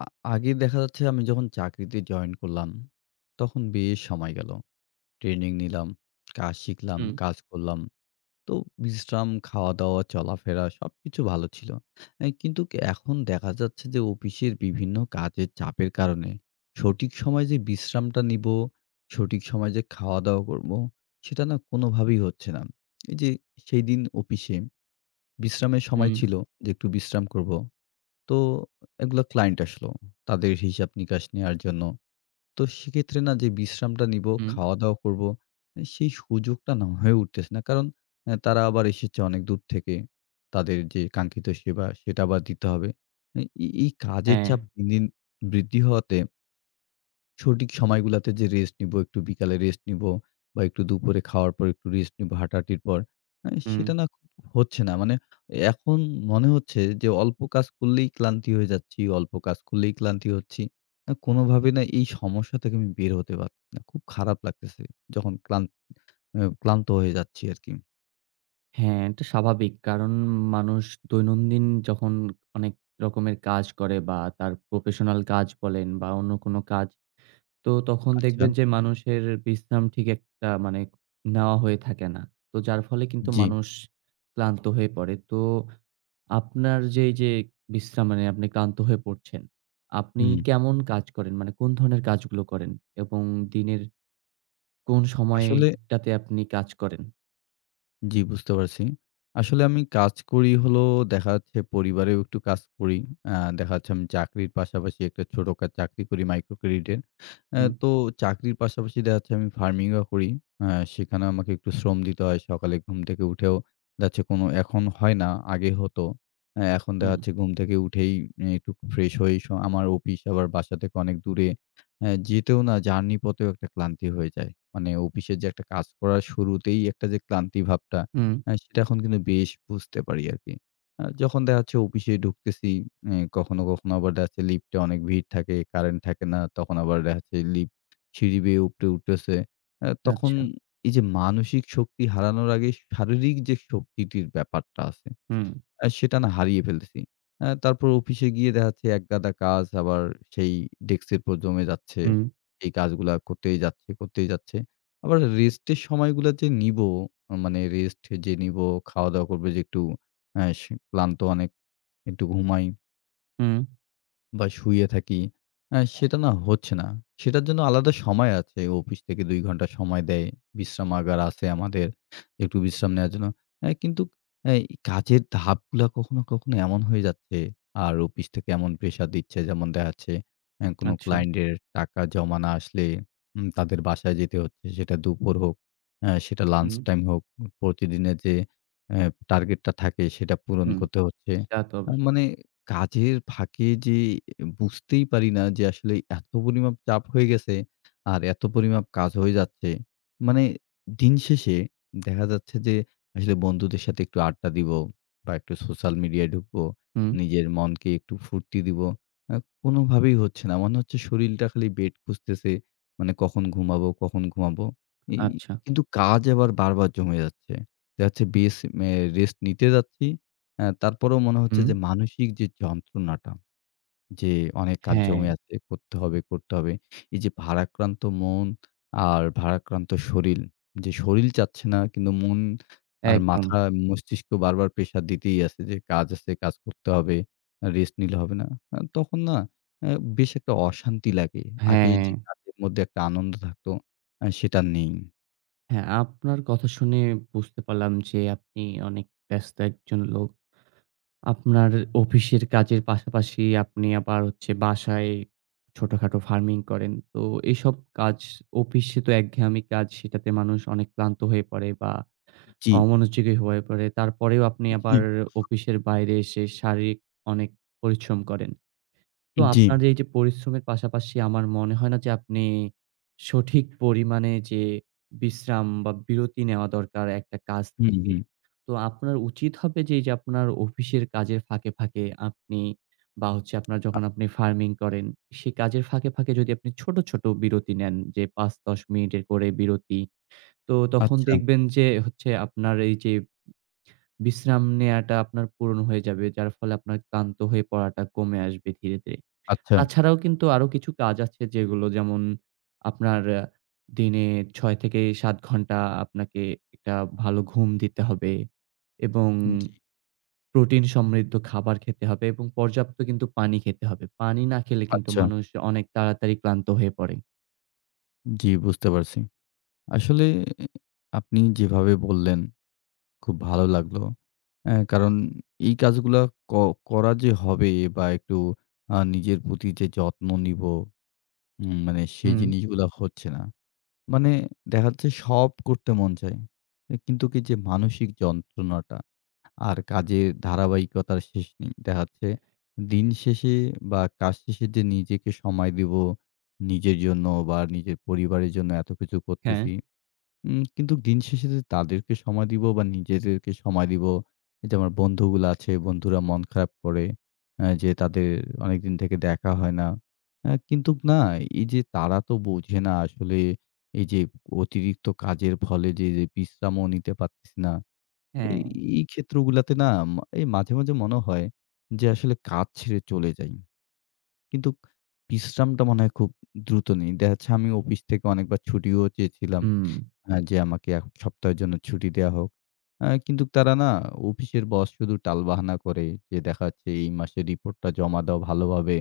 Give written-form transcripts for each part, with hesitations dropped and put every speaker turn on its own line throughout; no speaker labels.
আ আগে দেখা যাচ্ছে আমি যখন চাকরিতে জয়েন করলাম, তখন বেশ সময় গেল। ট্রেনিং নিলাম, কাজ শিখলাম,
হুম,
কাজ করলাম। তো বিশ্রাম, খাওয়া-দাওয়া, চলাফেরা সবকিছু ভালো ছিল। কিন্তু কি এখন দেখা যাচ্ছে যে অফিসের বিভিন্ন কাজের চাপের কারণে সঠিক সময় যে বিশ্রামটা নিব, সঠিক সময় যে খাওয়া-দাওয়া করব, সেটা না কোনোভাবেই হচ্ছে না। এই যে সেইদিন অফিসে বিশ্রামের
হুম,
সময় ছিল যে একটু বিশ্রাম করব। তো এগুলা ক্লায়েন্ট আসলো। তাদের হিসাব-নিকাশ নেয়ার জন্য। তো সেক্ষেত্রে না যে বিশ্রামটা নিবো,
হুম।
খাওয়া-দাওয়া করবো, সেই সুযোগটা না হয়ে উঠতেছে না। কারণ তারা আবার এসেছে অনেক দূর থেকে। তাদের যে কাঙ্ক্ষিত সেবা সেটা আবার দিতে হবে। এ এই কাজের
হ্যাঁ,
চাপ দিন, দিন বৃদ্ধি হওয়াতে সঠিক সময়গুলাতে যে রেস্ট নিবো, একটু বিকালে রেস্ট নিবো বা একটু দুপুরে খাওয়ার পর একটু রেস্ট নিবো হাঁটাহাঁটির পর।
হুম।
সেটা না খুব হচ্ছে না। মানে এখন মনে হচ্ছে যে অল্প কাজ করলেই ক্লান্তি হয়ে যাচ্ছি, অল্প কাজ করলেই ক্লান্তি হচ্ছি। না কোনোভাবে না এই সমস্যা থেকে আমি বের হতে পারতেছি না। খুব খারাপ লাগতেছে যখন ক্লান্ত হয়ে যাচ্ছি আরকি।
হ্যাঁ, এটা স্বাভাবিক। কারণ মানুষ দৈনন্দিন যখন অনেক রকমের কাজ করে বা তার প্রফেশনাল কাজ বলেন বা অন্য কোনো কাজ, তো তখন
আচ্ছা।
দেখবেন যে মানুষের বিশ্রাম ঠিক একটা মানে নেওয়া হয়ে থাকে না। তো যার ফলে কিন্তু
জি।
মানুষ ক্লান্ত হয়ে পড়ে। তো আপনার যে এই যে বিশ্রাম মানে আপনি ক্লান্ত হয়ে পড়ছেন, আপনি
হুম।
কেমন কাজ করেন? মানে কোন ধরনের কাজগুলো করেন এবং দিনের কোন
আসলে
সময়টাতে আপনি কাজ করেন?
জি, বুঝতে পারছি। আসলে আমি কাজ করি হলো দেখা যাচ্ছে পরিবারেও একটু কাজ করি। দেখা যাচ্ছে আমি চাকরির পাশাপাশি একটা ছোট চাকরি করি মাইক্রো ক্রেডিটের।
হুম,
তো চাকরির পাশাপাশি দেখা যাচ্ছে আমি ফার্মিংও করি। আ সেখানেও আমাকে একটু শ্রম দিতে হয়। সকালে ঘুম থেকে উঠেও দেখা যাচ্ছে কোনো এখন হয় না, আগে হতো। এখন দেখা
হুম,
যাচ্ছে ঘুম থেকে উঠেই একটু ফ্রেশ হয়েই আমার অফিস আবার বাসা থেকে অনেক দূরে। যেতেও না জার্নি পথেও একটা ক্লান্তি হয়ে যায়। মানে অফিসের যে একটা কাজ করার শুরুতেই একটা যে ক্লান্তি ভাবটা,
হুম,
সেটা এখন কিন্তু বেশ বুঝতে পারি আরকি। যখন দেখা যাচ্ছে অফিসে ঢুকতেছি, কখনো, কখনো আবার দেখা যাচ্ছে লিফটে অনেক ভিড় থাকে, কারেন্ট থাকে না। তখন আবার দেখা যাচ্ছে লিফট সিঁড়ি বেয়ে উপরে উঠতেছে। তখন
আচ্ছা।
এই যে মানসিক শক্তি হারানোর আগে শারীরিক যে শক্তিটির ব্যাপারটা আছে,
হুম,
সেটা না হারিয়ে ফেলতেছি। তারপর অফিসে গিয়ে দেখা যাচ্ছে একগাদা কাজ আবার সেই ডেস্কের উপর জমে যাচ্ছে।
হুম,
এই কাজগুলা করতেই যাচ্ছে, করতেই যাচ্ছে। আবার রেস্টের সময়গুলা যে নিবো, মানে রেস্ট যে নিবো, খাওয়া-দাওয়া করবো যে একটু সে ক্লান্ত অনেক, একটু ঘুমাই।
হুম,
বা শুয়ে থাকি। সেটা না হচ্ছে না। সেটার জন্য আলাদা সময় আছে। অফিস থেকে ২ ঘন্টা সময় দেয়। বিশ্রামাগার আছে আমাদের একটু বিশ্রাম নেওয়ার জন্য। কিন্তু এ কাজের ধাপগুলা কখনো, কখনো এমন হয়ে যাচ্ছে আর অফিস থেকে এমন প্রেশার দিচ্ছে যেমন দেখা যাচ্ছে কোনো
আচ্ছা।
ক্লায়েন্টের টাকা জমা না আসলে তাদের বাসায় যেতে হচ্ছে। সেটা দুপুর হোক, সেটা লাঞ্চ
হুম,
টাইম হোক। প্রতিদিনের যে এ টার্গেটটা থাকে সেটা পূরণ
হুম,
করতে হচ্ছে।
তা তো অবশ্যই।
মানে কাজের ফাঁকে যে বুঝতেই পারি না যে আসলে এত পরিমাপ চাপ হয়ে গেছে আর এত পরিমাপ কাজ হয়ে যাচ্ছে। মানে দিন শেষে দেখা যাচ্ছে যে আসলে বন্ধুদের সাথে একটু আড্ডা দিব বা একটু সোশ্যাল মিডিয়ায় ঢুকবো।
হুম,
নিজের মনকে একটু ফুর্তি দিব। আ কোনোভাবেই হচ্ছে না। মনে হচ্ছে শরীরটা খালি বেড খুঁজতেছে। মানে কখন ঘুমাবো, কখন ঘুমাবো? এই
আচ্ছা।
কিন্তু কাজ আবার বারবার জমে যাচ্ছে। দেখা যাচ্ছে বেশ রেস্ট নিতে যাচ্ছি। হ্যাঁ, তারপরেও মনে হচ্ছে
হুম,
যে মানসিক যে যন্ত্রণাটা, যে অনেক কাজ
হ্যাঁ,
জমে আছে, করতে হবে, করতে হবে। এই যে ভারাক্রান্ত মন আর ভারাক্রান্ত শরীর, যে শরীর চাচ্ছে না কিন্তু মন আর
একদম।
মাথা, মস্তিষ্ক বারবার প্রেশার দিতেই আছে যে কাজ আছে, কাজ করতে হবে, রেস্ট নিলে হবে না। তখন না আ বেশ একটা অশান্তি লাগে। আগে
হ্যাঁ,
যে কাজের মধ্যে একটা আনন্দ থাকতো, সেটা নেই।
হ্যাঁ, আপনার কথা শুনে বুঝতে পারলাম যে আপনি অনেক ব্যস্ত একজন লোক। আপনার অফিসের কাজের পাশাপাশি আপনি আবার হচ্ছে বাসায় ছোটখাটো ফার্মিং করেন। তো এইসব কাজ অফিসে তো একঘেয়েমি কাজ সেটাতে মানুষ অনেক ক্লান্ত হয়ে পড়ে বা
জি,
অমনোযোগী হয়ে পড়ে। তারপরেও আপনি
জি,
আবার অফিসের বাইরে এসে শারীরিক অনেক পরিশ্রম করেন। তো
জি।
আপনার এই যে পরিশ্রমের পাশাপাশি আমার মনে হয় না যে আপনি সঠিক পরিমাণে যে বিশ্রাম বা বিরতি নেওয়া দরকার একটা কাজ
হুম,
থেকে।
হুম।
তো আপনার উচিত হবে যে এই যে আপনার অফিসের কাজের ফাঁকে, ফাঁকে আপনি বা হচ্ছে আপনার
আ
যখন আপনি ফার্মিং করেন, সেই কাজের ফাঁকে, ফাঁকে যদি আপনি ছোট, ছোট বিরতি নেন যে ৫-১০ মিনিটের করে বিরতি। তো তখন
আচ্ছা,
দেখবেন যে হচ্ছে আপনার এই যে বিশ্রাম নেয়াটা আপনার পূরণ হয়ে যাবে। যার ফলে আপনার ক্লান্ত হয়ে পড়াটা কমে আসবে ধীরে, ধীরে।
আচ্ছা।
তাছাড়াও কিন্তু আরো কিছু কাজ আছে যেগুলো যেমন আপনার দিনে ৬ থেকে ৭ ঘন্টা আপনাকে একটা ভালো ঘুম দিতে হবে এবং
জি,
প্রোটিন সমৃদ্ধ খাবার খেতে হবে এবং পর্যাপ্ত কিন্তু পানি খেতে হবে। পানি না খেলে কিন্তু
আচ্ছা।
মানুষ অনেক তাড়াতাড়ি ক্লান্ত হয়ে পড়ে।
জি, বুঝতে পারছি। আসলে আপনি যেভাবে বললেন খুব ভালো লাগলো। কারণ এই কাজগুলা ক করা যে হবে বা একটু নিজের প্রতি যে যত্ন নিবো মানে সেই
হুম,
জিনিসগুলা হচ্ছে না। মানে দেখা যাচ্ছে সব করতে মন চায়। কিন্তু কি যে মানসিক যন্ত্রণাটা আর কাজের ধারাবাহিকতার শেষ নেই। দেখা যাচ্ছে দিন শেষে বা কাজ শেষে যে নিজেকে সময় দিব, নিজের জন্য বা নিজের পরিবারের জন্য এত কিছু
হ্যাঁ,
করতেছি। কিন্তু দিন শেষে যে তাদেরকে সময় দিব বা নিজেদেরকে সময় দিব, এই যে আমার বন্ধুগুলো আছে, বন্ধুরা মন খারাপ করে। যে তাদের অনেকদিন থেকে দেখা হয় না। কিন্তু না, এই যে তারা তো বোঝে না আসলে এই যে অতিরিক্ত কাজের ফলে যে বিশ্রামও নিতে পারতেছি না। এই,
হ্যাঁ,
এই ক্ষেত্রগুলাতে না, এই মাঝে, মাঝে মনে হয় যে আসলে কাজ ছেড়ে চলে যাই। কিন্তু বিশ্রামটা মনে হয় খুব দ্রুত নেই। দেখা যাচ্ছে আমি অফিস থেকে অনেকবার ছুটিও চেয়েছিলাম।
হুম,
যে আমাকে ১ সপ্তাহের জন্য ছুটি দেয়া হোক। কিন্তু তারা না অফিসের বস শুধু টালবাহানা করে যে দেখা যাচ্ছে এই মাসের রিপোর্টটা জমা দাও ভালোভাবে।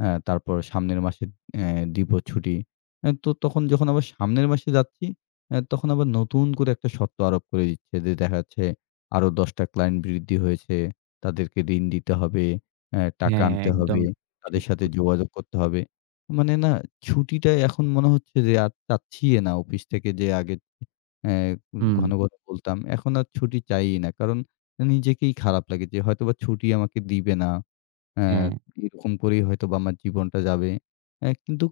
হ্যাঁ, তারপর সামনের মাসে অ্যা দিব ছুটি। তো তখন যখন আবার সামনের মাসে যাচ্ছি, তখন আবার নতুন করে একটা শর্ত আরোপ করে দিচ্ছে যে দেখা যাচ্ছে আরো ১০ টা ক্লায়েন্ট বৃদ্ধি হয়েছে। তাদেরকে ঋণ দিতে হবে, টাকা
হ্যাঁ,
আনতে
একদম
হবে,
ঠিক
তাদের সাথে
বল
যোগাযোগ করতে হবে। মানে না ছুটিটা এখন মনে হচ্ছে যে আর চাচ্ছি না অফিস থেকে যে আগে অ্যা
হুম,
ঘন, ঘন বলতাম। এখন আর ছুটি চাইই না। কারণ নিজেকেই খারাপ লাগে যে হয়তোবা ছুটি আমাকে দিবে না। হ্যাঁ,
হ্যাঁ,
এরকম করেই হয়তোবা আমার জীবনটা যাবে। কিন্তু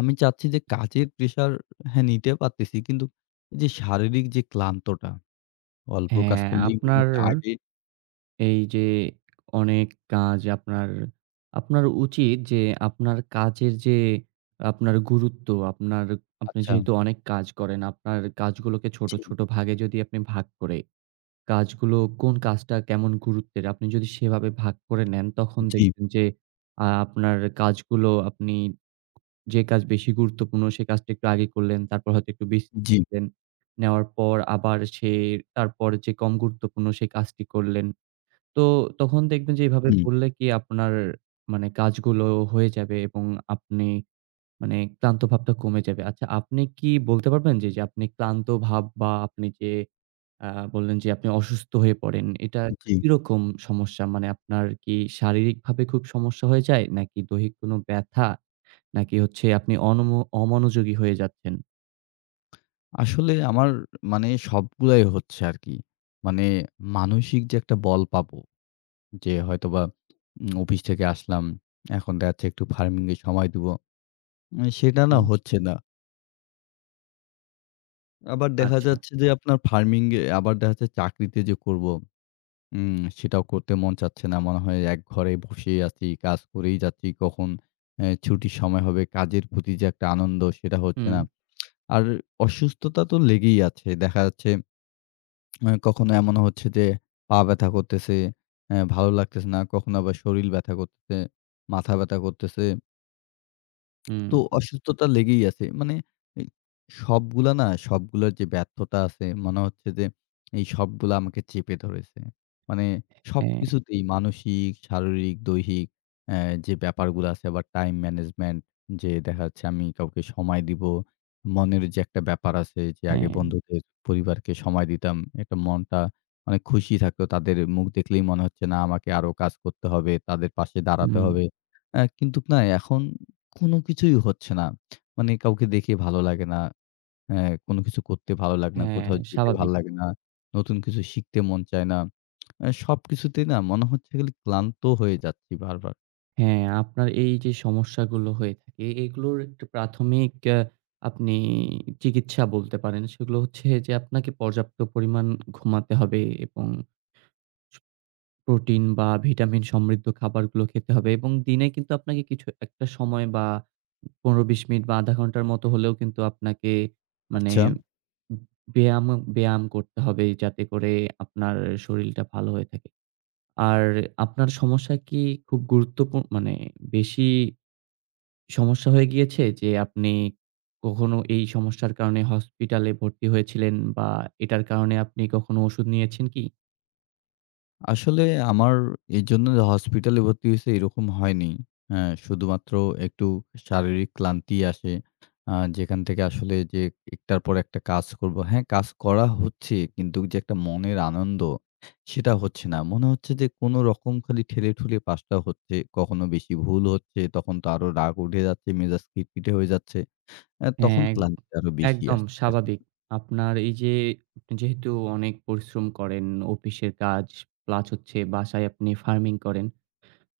আমি চাচ্ছি যে কাজের প্রেশার, হ্যাঁ, নিতে পারতেছি। কিন্তু এই যে শারীরিক যে ক্লান্তটা, অল্প কাজ
হ্যাঁ,
করলেই মনে
আপনার
হচ্ছে আগে।
এই যে অনেক কাজ আপনার, আপনার উচিত যে আপনার কাজের যে আপনার গুরুত্ব, আপনার আপনি
আচ্ছা,
যেহেতু অনেক কাজ করেন, আপনার কাজগুলোকে ছোট,
জি,
ছোট ভাগে যদি আপনি ভাগ করে কাজগুলো কোন কাজটা কেমন গুরুত্বের আপনি যদি সেভাবে ভাগ করে নেন, তখন
জি,
দেখবেন যে আপনার কাজগুলো আপনি যে কাজ বেশি গুরুত্বপূর্ণ সে কাজটা একটু আগে করলেন, তারপর হয়তো একটু বিশ্রাম
জি,
নিলেন। নেওয়ার পর আবার সে তারপর যে কম গুরুত্বপূর্ণ সে কাজটি করলেন। তো তখন দেখবেন যে এভাবে
হুম,
করলে কি আপনার মানে কাজগুলো হয়ে যাবে এবং আপনি মানে ক্লান্ত ভাবটা কমে যাবে। আচ্ছা আপনি কি বলতে পারবেন যে, যে আপনি ক্লান্ত ভাব বা আপনি যে আ বললেন যে আপনি অসুস্থ হয়ে পড়েন, এটা
জি।
কিরকম সমস্যা? মানে আপনার কি শারীরিকভাবে খুব সমস্যা হয়ে যায়? নাকি দৈহিক কোনো ব্যথা? নাকি হচ্ছে আপনি অমনোযোগী হয়ে যাচ্ছেন?
আসলে আমার মানে সবগুলাই হচ্ছে আরকি। মানে মানসিক যে একটা বল পাবো যে হয়তোবা অফিস থেকে আসলাম। এখন দেখা যাচ্ছে একটু ফার্মিং এ সময় দিবো। সেটা না
হুম,
হচ্ছে না। আবার দেখা
আচ্ছা।
যাচ্ছে যে আপনার ফার্মিং এ আবার দেখা যাচ্ছে চাকরিতে যে করব, সেটাও করতে মন চাচ্ছে না। মনে হয় একঘরে বসেই আছি, কাজ করেই যাচ্ছি। কখন ছুটির সময় হবে, কাজের প্রতি যে একটা আনন্দ সেটা হচ্ছে
হুম,
না। আর অসুস্থতা তো লেগেই আছে। দেখা যাচ্ছে কখনো এমন হচ্ছে যে পা ব্যথা করতেছে, ভালো লাগতেছে না। কখনো আবার শরীর ব্যথা করতেছে, মাথা ব্যথা করতেছে।
হুম।
তো অসুস্থতা লেগেই আছে। মানে এই সবগুলা না সবগুলার যে ব্যর্থতা আছে মনে হচ্ছে যে এই সবগুলা আমাকে চেপে ধরেছে। মানে
হ্যাঁ,
সবকিছুতেই মানসিক, শারীরিক, দৈহিক অ্যা যে ব্যাপারগুলো আছে আবার টাইম ম্যানেজমেন্ট যে দেখা যাচ্ছে আমি কাউকে সময় দিব। মনের যে একটা ব্যাপার আছে যে আগে
হ্যাঁ,
বন্ধুদের, পরিবারকে সময় দিতাম। একটা মনটা অনেক খুশি থাকতো। তাদের মুখ দেখলেই মনে হচ্ছে না আমাকে আরো কাজ করতে হবে, তাদের পাশে দাঁড়াতে
হুম,
হবে। কিন্তু না এখন কোনো কিছুই হচ্ছে না। মানে কাউকে দেখে ভালো লাগে না। অ্যা কোনো কিছু করতে ভালো লাগে না,
হ্যাঁ,
কোথাও যেতে ভালো
স্বাভাবিক।
লাগে না, নতুন কিছু শিখতে মন চায় না। সবকিছুতেই না মনে হচ্ছে খালি ক্লান্ত হয়ে যাচ্ছি বারবার।
হ্যাঁ, আপনার এই যে সমস্যাগুলো হয়ে থাকে এগুলোর একটা প্রাথমিক আপনি চিকিৎসা বলতে পারেন। সেগুলো হচ্ছে যে আপনাকে পর্যাপ্ত পরিমাণ ঘুমাতে হবে এবং স প্রোটিন বা ভিটামিন সমৃদ্ধ খাবারগুলো খেতে হবে এবং দিনে কিন্তু আপনাকে কিছু একটা সময় বা ১৫-২০ মিনিট বা ০.৫ ঘন্টার মতো হলেও কিন্তু আপনাকে মানে
আচ্ছা।
ব্যায়াম ব্যায়াম করতে হবে যাতে করে আপনার শরীলটা ভালো হয়ে থাকে। আর আপনার সমস্যা কি খুব গুরুত্বপূর্ণ মানে বেশি সমস্যা হয়ে গিয়েছে যে আপনি কখনো এই সমস্যার কারণে হসপিটালে ভর্তি হয়েছিলেন বা এটার কারণে আপনি কখনো ওষুধ নিয়েছেন কি?
আসলে আমার এজন্য যে হসপিটালে ভর্তি হইছে এরকম হয়নি। হ্যাঁ, শুধুমাত্র একটু শারীরিক ক্লান্তি আসে। যেখান থেকে আসলে যে একটার পর একটা কাজ করব। হ্যাঁ, কাজ করা হচ্ছে কিন্তু যে একটা মনের আনন্দ সেটা হচ্ছে না। মনে হচ্ছে যে কোনরকম খালি ঠেলে-ঠুলে পাসটা হচ্ছে। কখনো বেশি ভুল হচ্ছে, তখন তো আরো রাগ উঠে যাচ্ছে, মেজাজ খিটখিটে হয়ে যাচ্ছে। তখন
হ্যাঁ,
ক্লান্তিটা আরো বেশি
একদম
আসতেছে আরকি।
স্বাভাবিক। আপনার এই যে আপনি যেহেতু অনেক পরিশ্রম করেন, অফিসের কাজ প্লাস হচ্ছে বাসায় আপনি ফার্মিং করেন।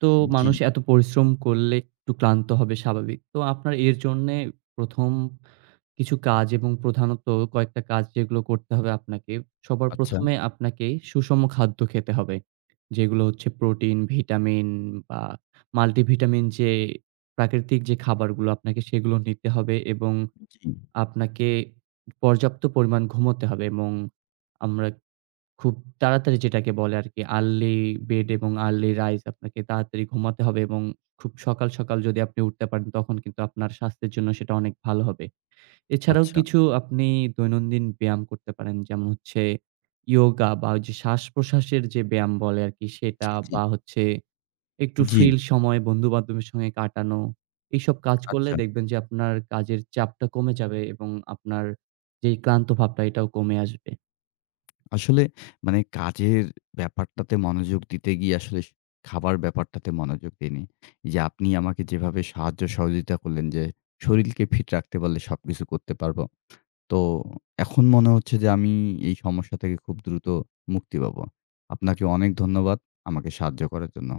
তো
জি,
মানুষ এত পরিশ্রম করলে একটু ক্লান্ত হবে স্বাভাবিক। তো আপনার এর জন্যে ১ম কিছু কাজ এবং প্রধানত কয়েকটা কাজ যেগুলো করতে হবে আপনাকে। সবার হুম।
আচ্ছা,
১ম এ আপনাকে সুষম খাদ্য খেতে হবে। যেগুলো হচ্ছে প্রোটিন, ভিটামিন বা মাল্টিভিটামিন যে প্রাকৃতিক যে খাবারগুলো আপনাকে সেগুলো নিতে হবে এবং
জি,
আপনাকে পর্যাপ্ত পরিমাণ ঘুমোতে হবে এবং আমরা খুব তাড়াতাড়ি যেটাকে বলে আরকি আর্লি বেড এবং আর্লি রাইজ আপনাকে তাড়াতাড়ি ঘুমাতে হবে এবং খুব সকাল, সকাল যদি আপনি উঠতে পারেন তখন কিন্তু আপনার স্বাস্থ্যের জন্য সেটা অনেক ভালো হবে। এছাড়াও
আচ্ছা,
কিছু আপনি দৈনন্দিন ব্যায়াম করতে পারেন। যেমন হচ্ছে ইয়োগা বা ওই যে শ্বাস-প্রশ্বাসের যে ব্যায়াম বলে আরকি সেটা
জি, জি,
বা হচ্ছে একটু
জি,
ফ্রি সময় বন্ধু-বান্ধবের সঙ্গে কাটানো। এইসব কাজ করলে
আচ্ছা।
দেখবেন যে আপনার কাজের চাপটা কমে যাবে এবং আপনার যেই ক্লান্ত ভাবটা এটাও কমে আসবে।
আসলে মানে কাজের ব্যাপারটাতে মনোযোগ দিতে গিয়ে আসলে খাবার ব্যাপারটাতে মনোযোগ দিইনি। এই যে আপনি আমাকে যেভাবে সাহায্য সহযোগিতা করলেন যে, শরীলকে ফিট রাখতে পারলে সবকিছু করতে পারবো। তো এখন মনে হচ্ছে যে আমি এই সমস্যা থেকে খুব দ্রুত মুক্তি পাবো। আপনাকে অনেক ধন্যবাদ আমাকে সাহায্য করার জন্য।